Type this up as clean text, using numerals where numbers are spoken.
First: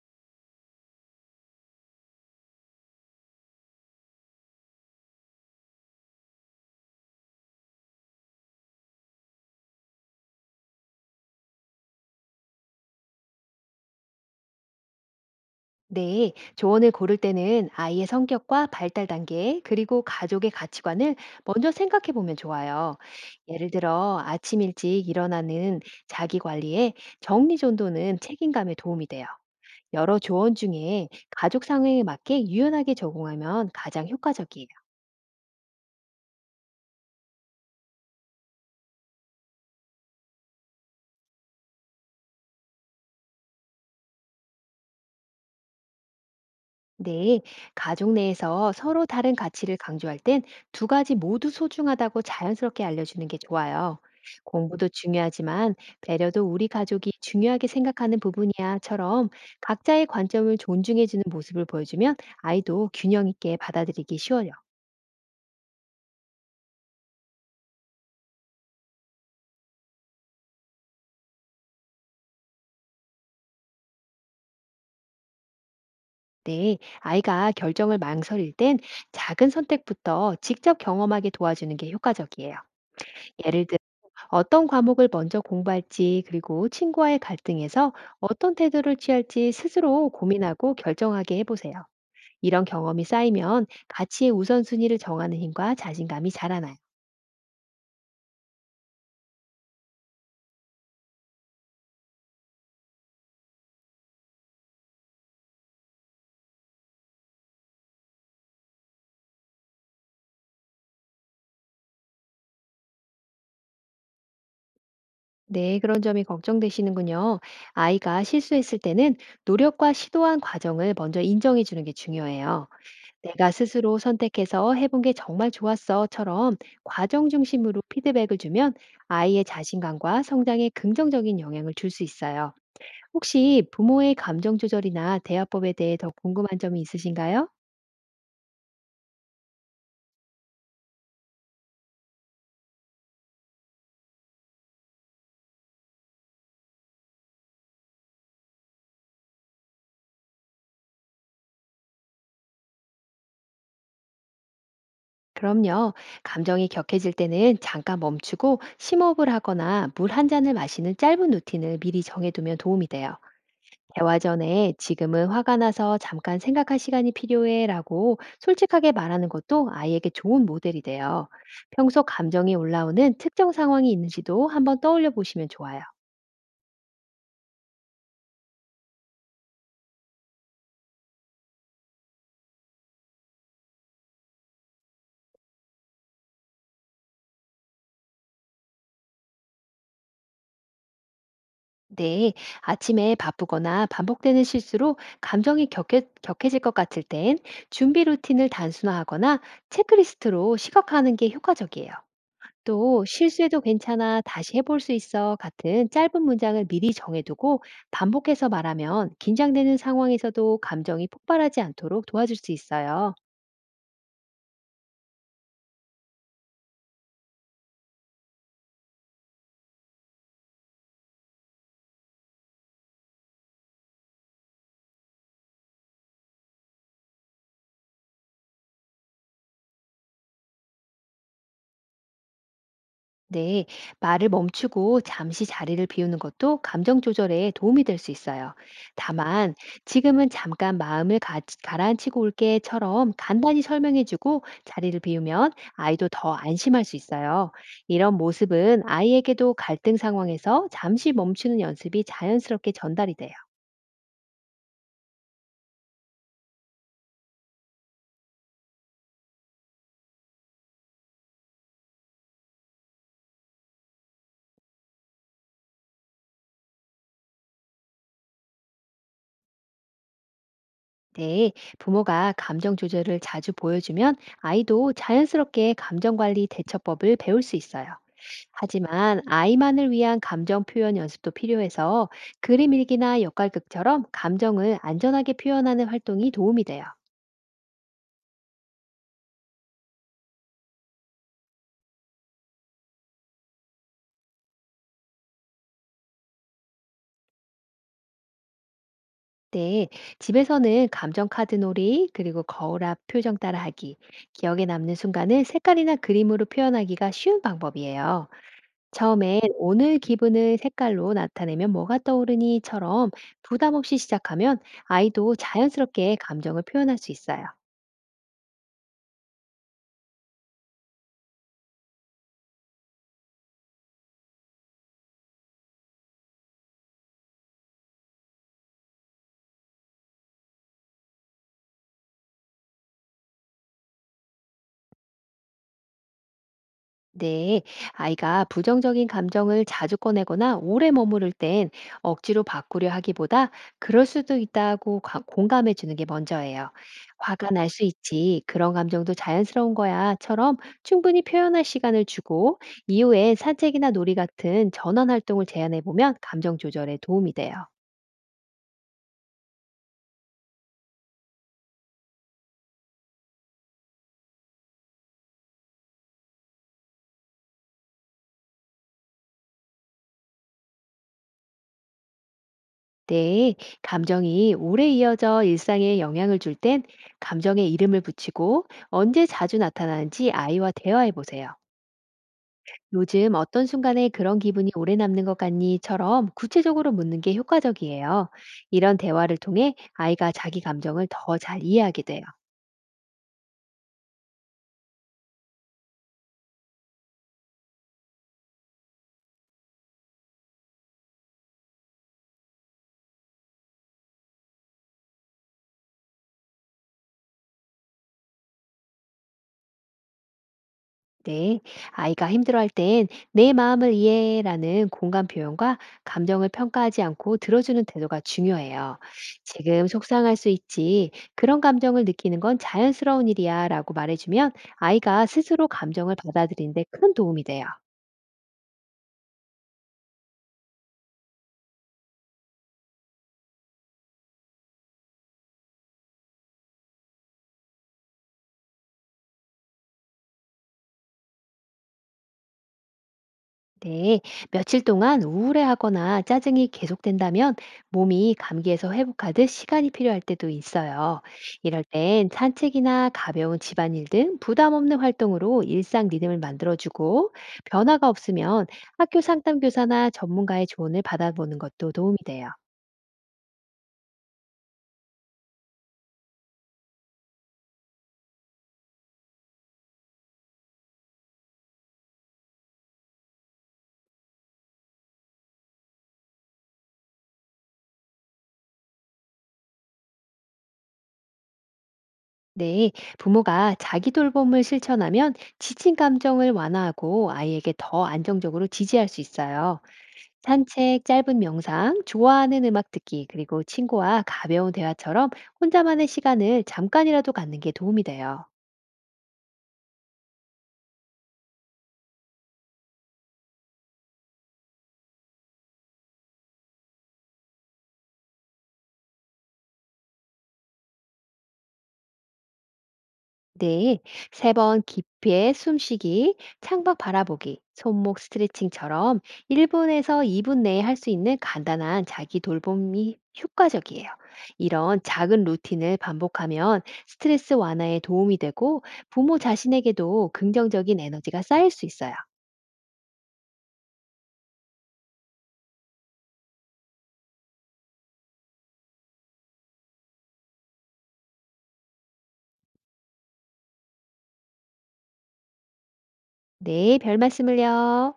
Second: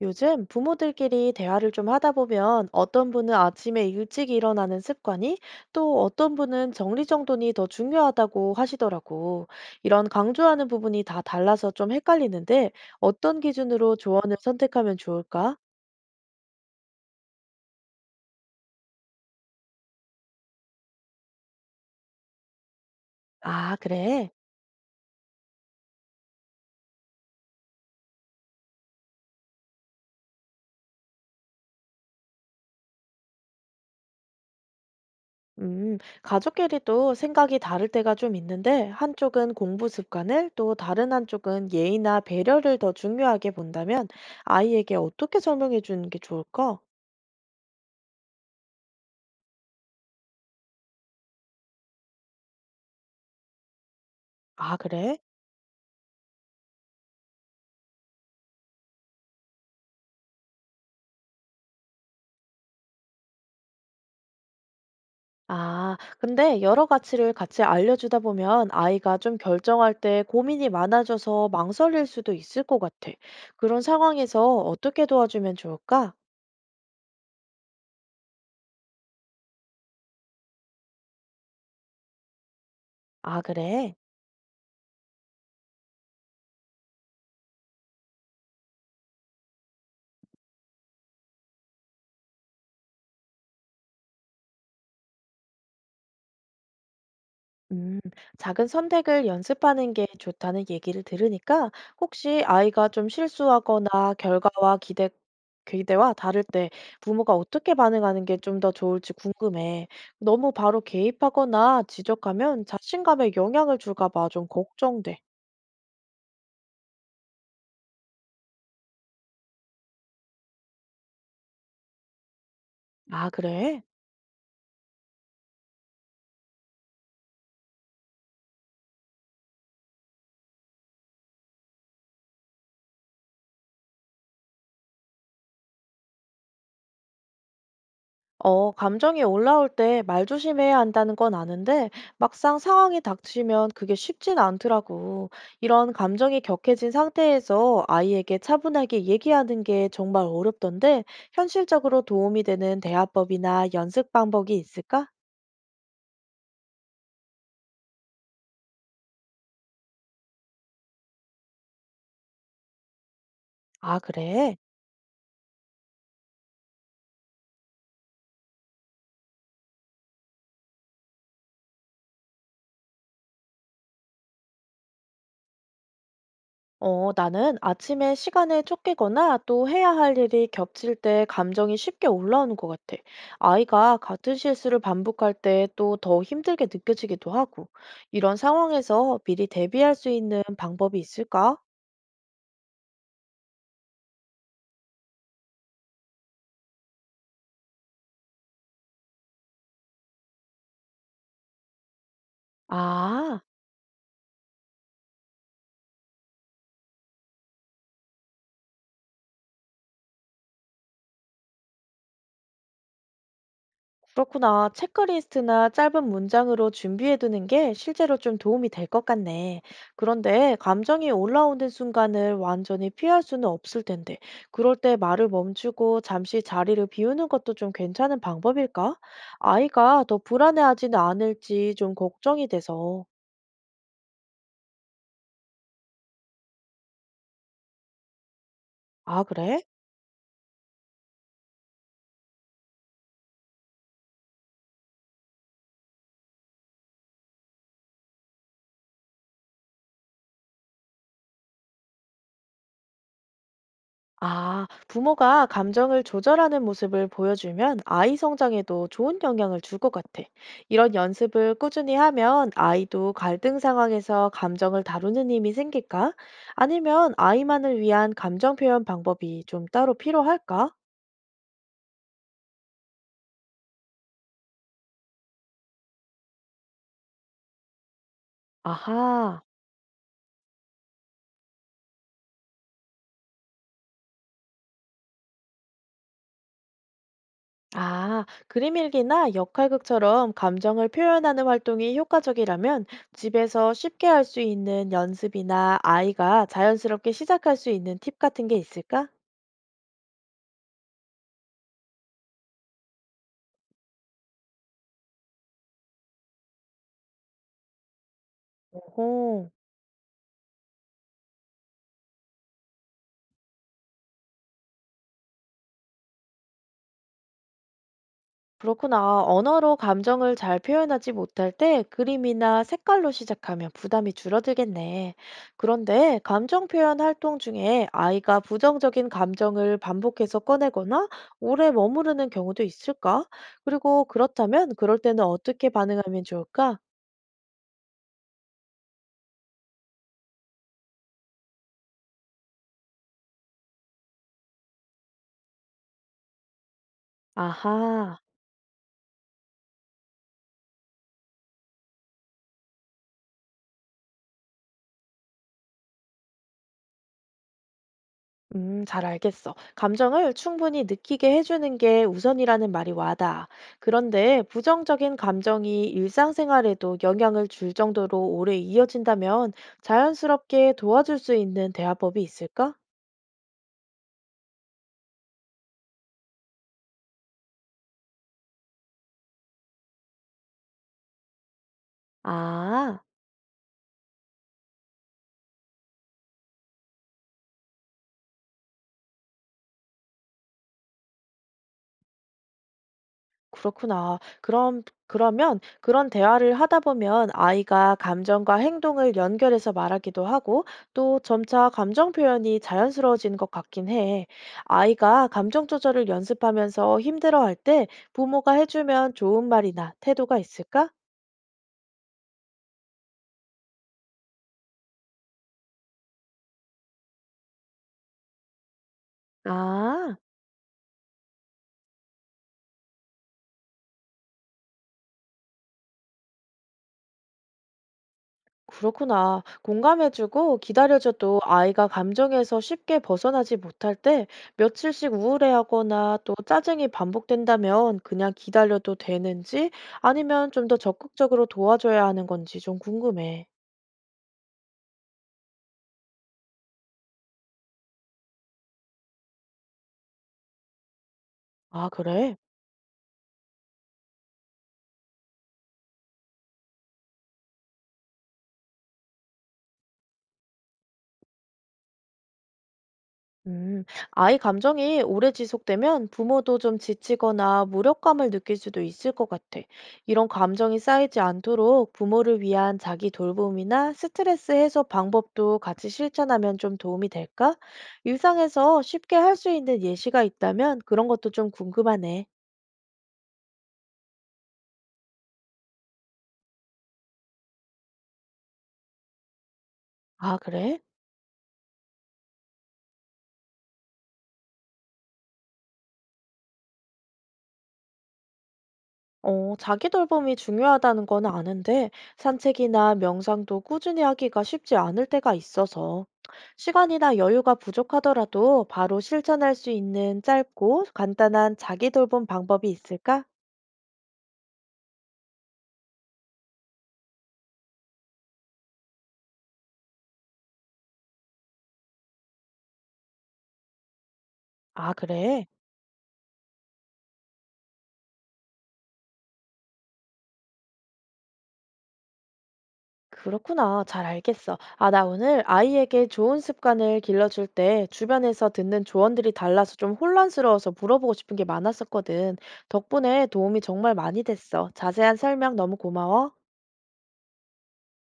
요즘 부모들끼리 대화를 좀 하다 보면 어떤 분은 아침에 일찍 일어나는 습관이 또 어떤 분은 정리정돈이 더 중요하다고 하시더라고. 이런 강조하는 부분이 다 달라서 좀 헷갈리는데 어떤 기준으로 조언을 선택하면 좋을까? 네, 조언을 고를 때는 아이의 성격과 발달 단계, 그리고 가족의 가치관을 먼저 생각해 보면 좋아요. 예를 아, 들어, 그래. 아침 일찍 일어나는 자기 관리에 정리정돈은 책임감에 도움이 돼요. 여러 조언 중에 가족 상황에 맞게 유연하게 적용하면 가장 효과적이에요. 가족끼리도 생각이 다를 때가 좀 있는데 한쪽은 공부 습관을 또 다른 한쪽은 예의나 배려를 더 중요하게 본다면 아이에게 어떻게 설명해 주는 게 좋을까? 네, 가족 내에서 서로 다른 가치를 강조할 땐 두 가지 모두 소중하다고 자연스럽게 알려주는 게 좋아요. 아, 공부도 그래? 중요하지만 배려도 우리 가족이 중요하게 생각하는 부분이야처럼 각자의 관점을 존중해주는 모습을 보여주면 아이도 균형 있게 받아들이기 쉬워요. 아, 근데 여러 가치를 같이 알려주다 보면 아이가 좀 결정할 때 고민이 많아져서 망설일 수도 있을 것 같아. 그런 상황에서 어떻게 도와주면 좋을까? 네, 아이가 결정을 망설일 땐 작은 선택부터 직접 경험하게 도와주는 게 효과적이에요. 아, 예를 그래. 어떤 과목을 먼저 공부할지, 그리고 친구와의 갈등에서 어떤 태도를 취할지 스스로 고민하고 결정하게 해보세요. 이런 경험이 쌓이면 가치의 우선순위를 정하는 힘과 자신감이 자라나요. 음, 작은 선택을 연습하는 게 좋다는 얘기를 들으니까 혹시 아이가 좀 실수하거나 기대와 다를 때 부모가 어떻게 반응하는 게 좀 더 좋을지 궁금해. 너무 바로 개입하거나 지적하면 자신감에 영향을 줄까 봐 좀 걱정돼. 네, 그런 점이 걱정되시는군요. 아이가 실수했을 때는 노력과 시도한 과정을 먼저 인정해 주는 게 중요해요. 아, 내가 그래? 스스로 선택해서 해본 게 정말 좋았어처럼 과정 중심으로 피드백을 주면 아이의 자신감과 성장에 긍정적인 영향을 줄 수 있어요. 혹시 부모의 감정 조절이나 대화법에 대해 더 궁금한 점이 있으신가요? 어, 감정이 올라올 때 말 조심해야 한다는 건 아는데, 막상 상황이 닥치면 그게 쉽진 않더라고. 이런 감정이 격해진 상태에서 아이에게 차분하게 얘기하는 게 정말 어렵던데, 현실적으로 도움이 되는 대화법이나 연습 방법이 있을까? 그럼요. 감정이 격해질 때는 잠깐 멈추고 심호흡을 하거나 물 한 잔을 마시는 짧은 루틴을 미리 정해두면 도움이 돼요. 아, 대화 그래? 전에 지금은 화가 나서 잠깐 생각할 시간이 필요해 라고 솔직하게 말하는 것도 아이에게 좋은 모델이 돼요. 평소 감정이 올라오는 특정 상황이 있는지도 한번 떠올려 보시면 좋아요. 어, 나는 아침에 시간에 쫓기거나 또 해야 할 일이 겹칠 때 감정이 쉽게 올라오는 것 같아. 아이가 같은 실수를 반복할 때 또 더 힘들게 느껴지기도 하고. 이런 상황에서 미리 대비할 수 있는 방법이 있을까? 네, 아침에 바쁘거나 반복되는 실수로 격해질 것 같을 땐 준비 루틴을 단순화하거나 체크리스트로 시각화하는 게 효과적이에요. 또 아. 실수해도 괜찮아, 다시 해볼 수 있어 같은 짧은 문장을 미리 정해두고 반복해서 말하면 긴장되는 상황에서도 감정이 폭발하지 않도록 도와줄 수 있어요. 그렇구나. 체크리스트나 짧은 문장으로 준비해두는 게 실제로 좀 도움이 될 것 같네. 그런데 감정이 올라오는 순간을 완전히 피할 수는 없을 텐데, 그럴 때 말을 멈추고 잠시 자리를 비우는 것도 좀 괜찮은 방법일까? 아이가 더 불안해하지는 않을지 좀 걱정이 돼서. 네, 말을 멈추고 잠시 자리를 비우는 것도 감정 조절에 도움이 될 수 있어요. 아, 다만, 그래? 지금은 잠깐 마음을 가라앉히고 올게처럼 간단히 설명해주고 자리를 비우면 아이도 더 안심할 수 있어요. 이런 모습은 아이에게도 갈등 상황에서 잠시 멈추는 연습이 자연스럽게 전달이 돼요. 아, 부모가 감정을 조절하는 모습을 보여주면 아이 성장에도 좋은 영향을 줄 것 같아. 이런 연습을 꾸준히 하면 아이도 갈등 상황에서 감정을 다루는 힘이 생길까? 아니면 아이만을 위한 감정 표현 방법이 좀 따로 필요할까? 네, 부모가 감정 조절을 자주 보여주면 아이도 자연스럽게 감정 관리 대처법을 배울 수 있어요. 하지만 아하. 아이만을 위한 감정 표현 연습도 필요해서 그림 일기나 역할극처럼 감정을 안전하게 표현하는 활동이 도움이 돼요. 아, 그림 일기나 역할극처럼 감정을 표현하는 활동이 효과적이라면 집에서 쉽게 할 수 있는 연습이나 아이가 자연스럽게 시작할 수 있는 팁 같은 게 있을까? 네, 집에서는 감정 카드 놀이, 그리고 거울 앞 표정 따라하기, 기억에 남는 순간을 색깔이나 그림으로 표현하기가 쉬운 방법이에요. 처음엔 오, 오늘 기분을 색깔로 나타내면 뭐가 떠오르니?처럼 부담 없이 시작하면 아이도 자연스럽게 감정을 표현할 수 있어요. 그렇구나. 언어로 감정을 잘 표현하지 못할 때 그림이나 색깔로 시작하면 부담이 줄어들겠네. 그런데 감정 표현 활동 중에 아이가 부정적인 감정을 반복해서 꺼내거나 오래 머무르는 경우도 있을까? 그리고 그렇다면 그럴 때는 어떻게 반응하면 좋을까? 네, 아이가 부정적인 감정을 자주 꺼내거나 오래 머무를 땐 억지로 바꾸려 하기보다 그럴 수도 있다고 공감해 주는 게 먼저예요. 화가 날 수 아하. 있지, 그런 감정도 자연스러운 거야.처럼 충분히 표현할 시간을 주고 이후에 산책이나 놀이 같은 전환 활동을 제안해 보면 감정 조절에 도움이 돼요. 잘 알겠어. 감정을 충분히 느끼게 해주는 게 우선이라는 말이 와닿아. 그런데 부정적인 감정이 일상생활에도 영향을 줄 정도로 오래 이어진다면 자연스럽게 도와줄 수 있는 대화법이 있을까? 네, 감정이 오래 이어져 일상에 영향을 줄 땐 감정에 이름을 붙이고 언제 자주 나타나는지 아이와 대화해 보세요. 아. 요즘 어떤 순간에 그런 기분이 오래 남는 것 같니?처럼 구체적으로 묻는 게 효과적이에요. 이런 대화를 통해 아이가 자기 감정을 더 잘 이해하게 돼요. 그렇구나. 그러면 그런 대화를 하다 보면 아이가 감정과 행동을 연결해서 말하기도 하고 또 점차 감정 표현이 자연스러워지는 것 같긴 해. 아이가 감정 조절을 연습하면서 힘들어할 때 부모가 해주면 좋은 말이나 태도가 있을까? 네, 아이가 힘들어할 땐 내 마음을 이해라는 공감 표현과 감정을 평가하지 않고 들어주는 태도가 중요해요. 지금 아. 속상할 수 있지. 그런 감정을 느끼는 건 자연스러운 일이야 라고 말해주면 아이가 스스로 감정을 받아들이는데 큰 도움이 돼요. 그렇구나. 공감해주고 기다려줘도 아이가 감정에서 쉽게 벗어나지 못할 때 며칠씩 우울해하거나 또 짜증이 반복된다면 그냥 기다려도 되는지 아니면 좀 더 적극적으로 도와줘야 하는 건지 좀 궁금해. 네, 며칠 동안 우울해하거나 짜증이 계속된다면 몸이 감기에서 회복하듯 시간이 필요할 때도 있어요. 이럴 아, 땐 그래? 산책이나 가벼운 집안일 등 부담 없는 활동으로 일상 리듬을 만들어주고 변화가 없으면 학교 상담교사나 전문가의 조언을 받아보는 것도 도움이 돼요. 음, 아이 감정이 오래 지속되면 부모도 좀 지치거나 무력감을 느낄 수도 있을 것 같아. 이런 감정이 쌓이지 않도록 부모를 위한 자기 돌봄이나 스트레스 해소 방법도 같이 실천하면 좀 도움이 될까? 일상에서 쉽게 할 수 있는 예시가 있다면 그런 것도 좀 궁금하네. 네, 부모가 자기 돌봄을 실천하면 지친 감정을 완화하고 아이에게 더 안정적으로 지지할 수 있어요. 아, 그래? 산책, 짧은 명상, 좋아하는 음악 듣기, 그리고 친구와 가벼운 대화처럼 혼자만의 시간을 잠깐이라도 갖는 게 도움이 돼요. 어, 자기 돌봄이 중요하다는 건 아는데 산책이나 명상도 꾸준히 하기가 쉽지 않을 때가 있어서 시간이나 여유가 부족하더라도 바로 실천할 수 있는 짧고 간단한 자기 돌봄 방법이 있을까? 네, 세 번 깊이의 숨쉬기, 창밖 바라보기, 손목 스트레칭처럼 1분에서 2분 내에 할 수 있는 간단한 자기 돌봄이 효과적이에요. 아, 이런 작은 그래. 루틴을 반복하면 스트레스 완화에 도움이 되고 부모 자신에게도 긍정적인 에너지가 쌓일 수 있어요. 그렇구나. 잘 알겠어. 아, 나 오늘 아이에게 좋은 습관을 길러줄 때 주변에서 듣는 조언들이 달라서 좀 혼란스러워서 물어보고 싶은 게 많았었거든. 덕분에 도움이 정말 많이 됐어. 자세한 설명 너무 고마워. 네, 별 말씀을요.